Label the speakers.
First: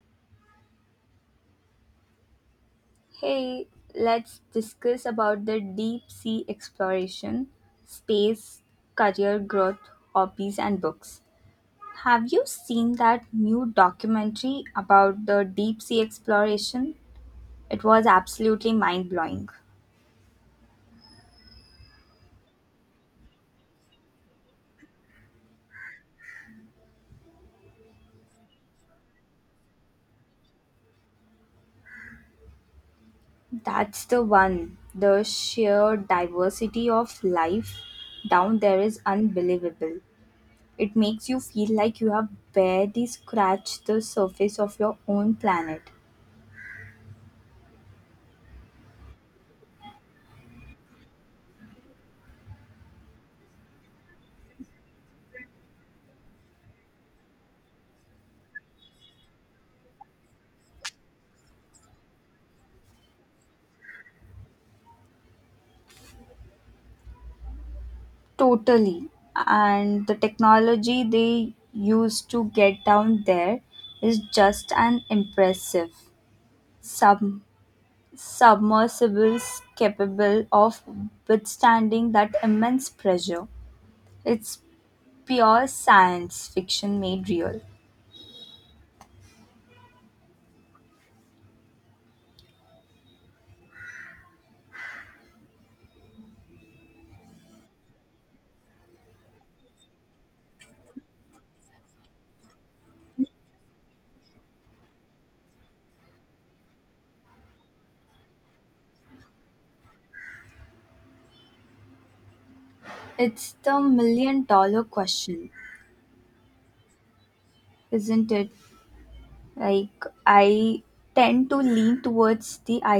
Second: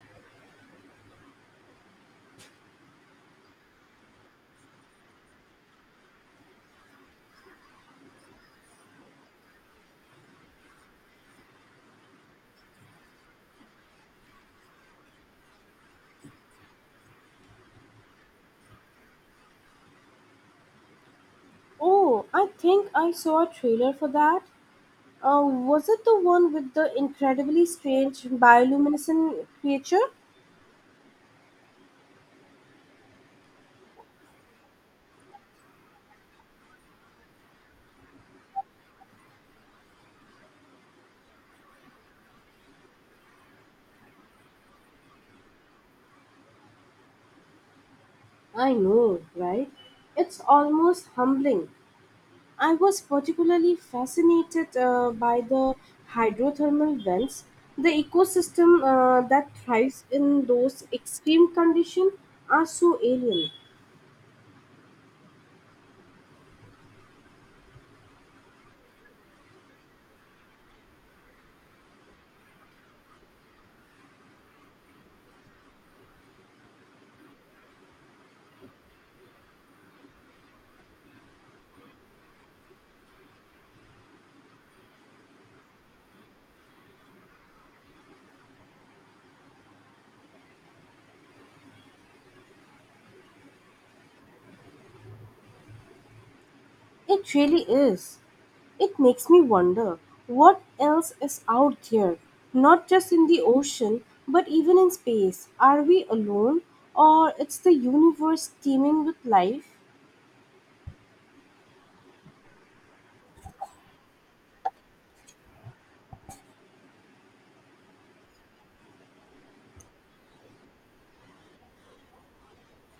Speaker 1: Hey, let's discuss about the deep sea exploration, space, career growth, hobbies and books. Have you seen that new documentary about the deep sea exploration? It was absolutely mind-blowing.
Speaker 2: Oh, I think I saw a trailer for that. Was it the one with the incredibly strange bioluminescent creature?
Speaker 1: That's the one. The sheer diversity of life down there is unbelievable. It makes you feel like you have barely scratched the surface of your own planet.
Speaker 2: I know, right? It's almost humbling. I was particularly fascinated by the hydrothermal vents, the ecosystem that thrives in those extreme conditions are so alien.
Speaker 1: Totally. And the technology they used to get down there is just an impressive. Sub- Submersibles capable of withstanding that immense pressure. It's pure science fiction made real.
Speaker 2: It really is. It makes me wonder what else is out there, not just in the ocean, but even in space. Are we alone, or it's the universe teeming with life?
Speaker 1: It's the million dollar question, isn't it? Like, I tend to lean towards the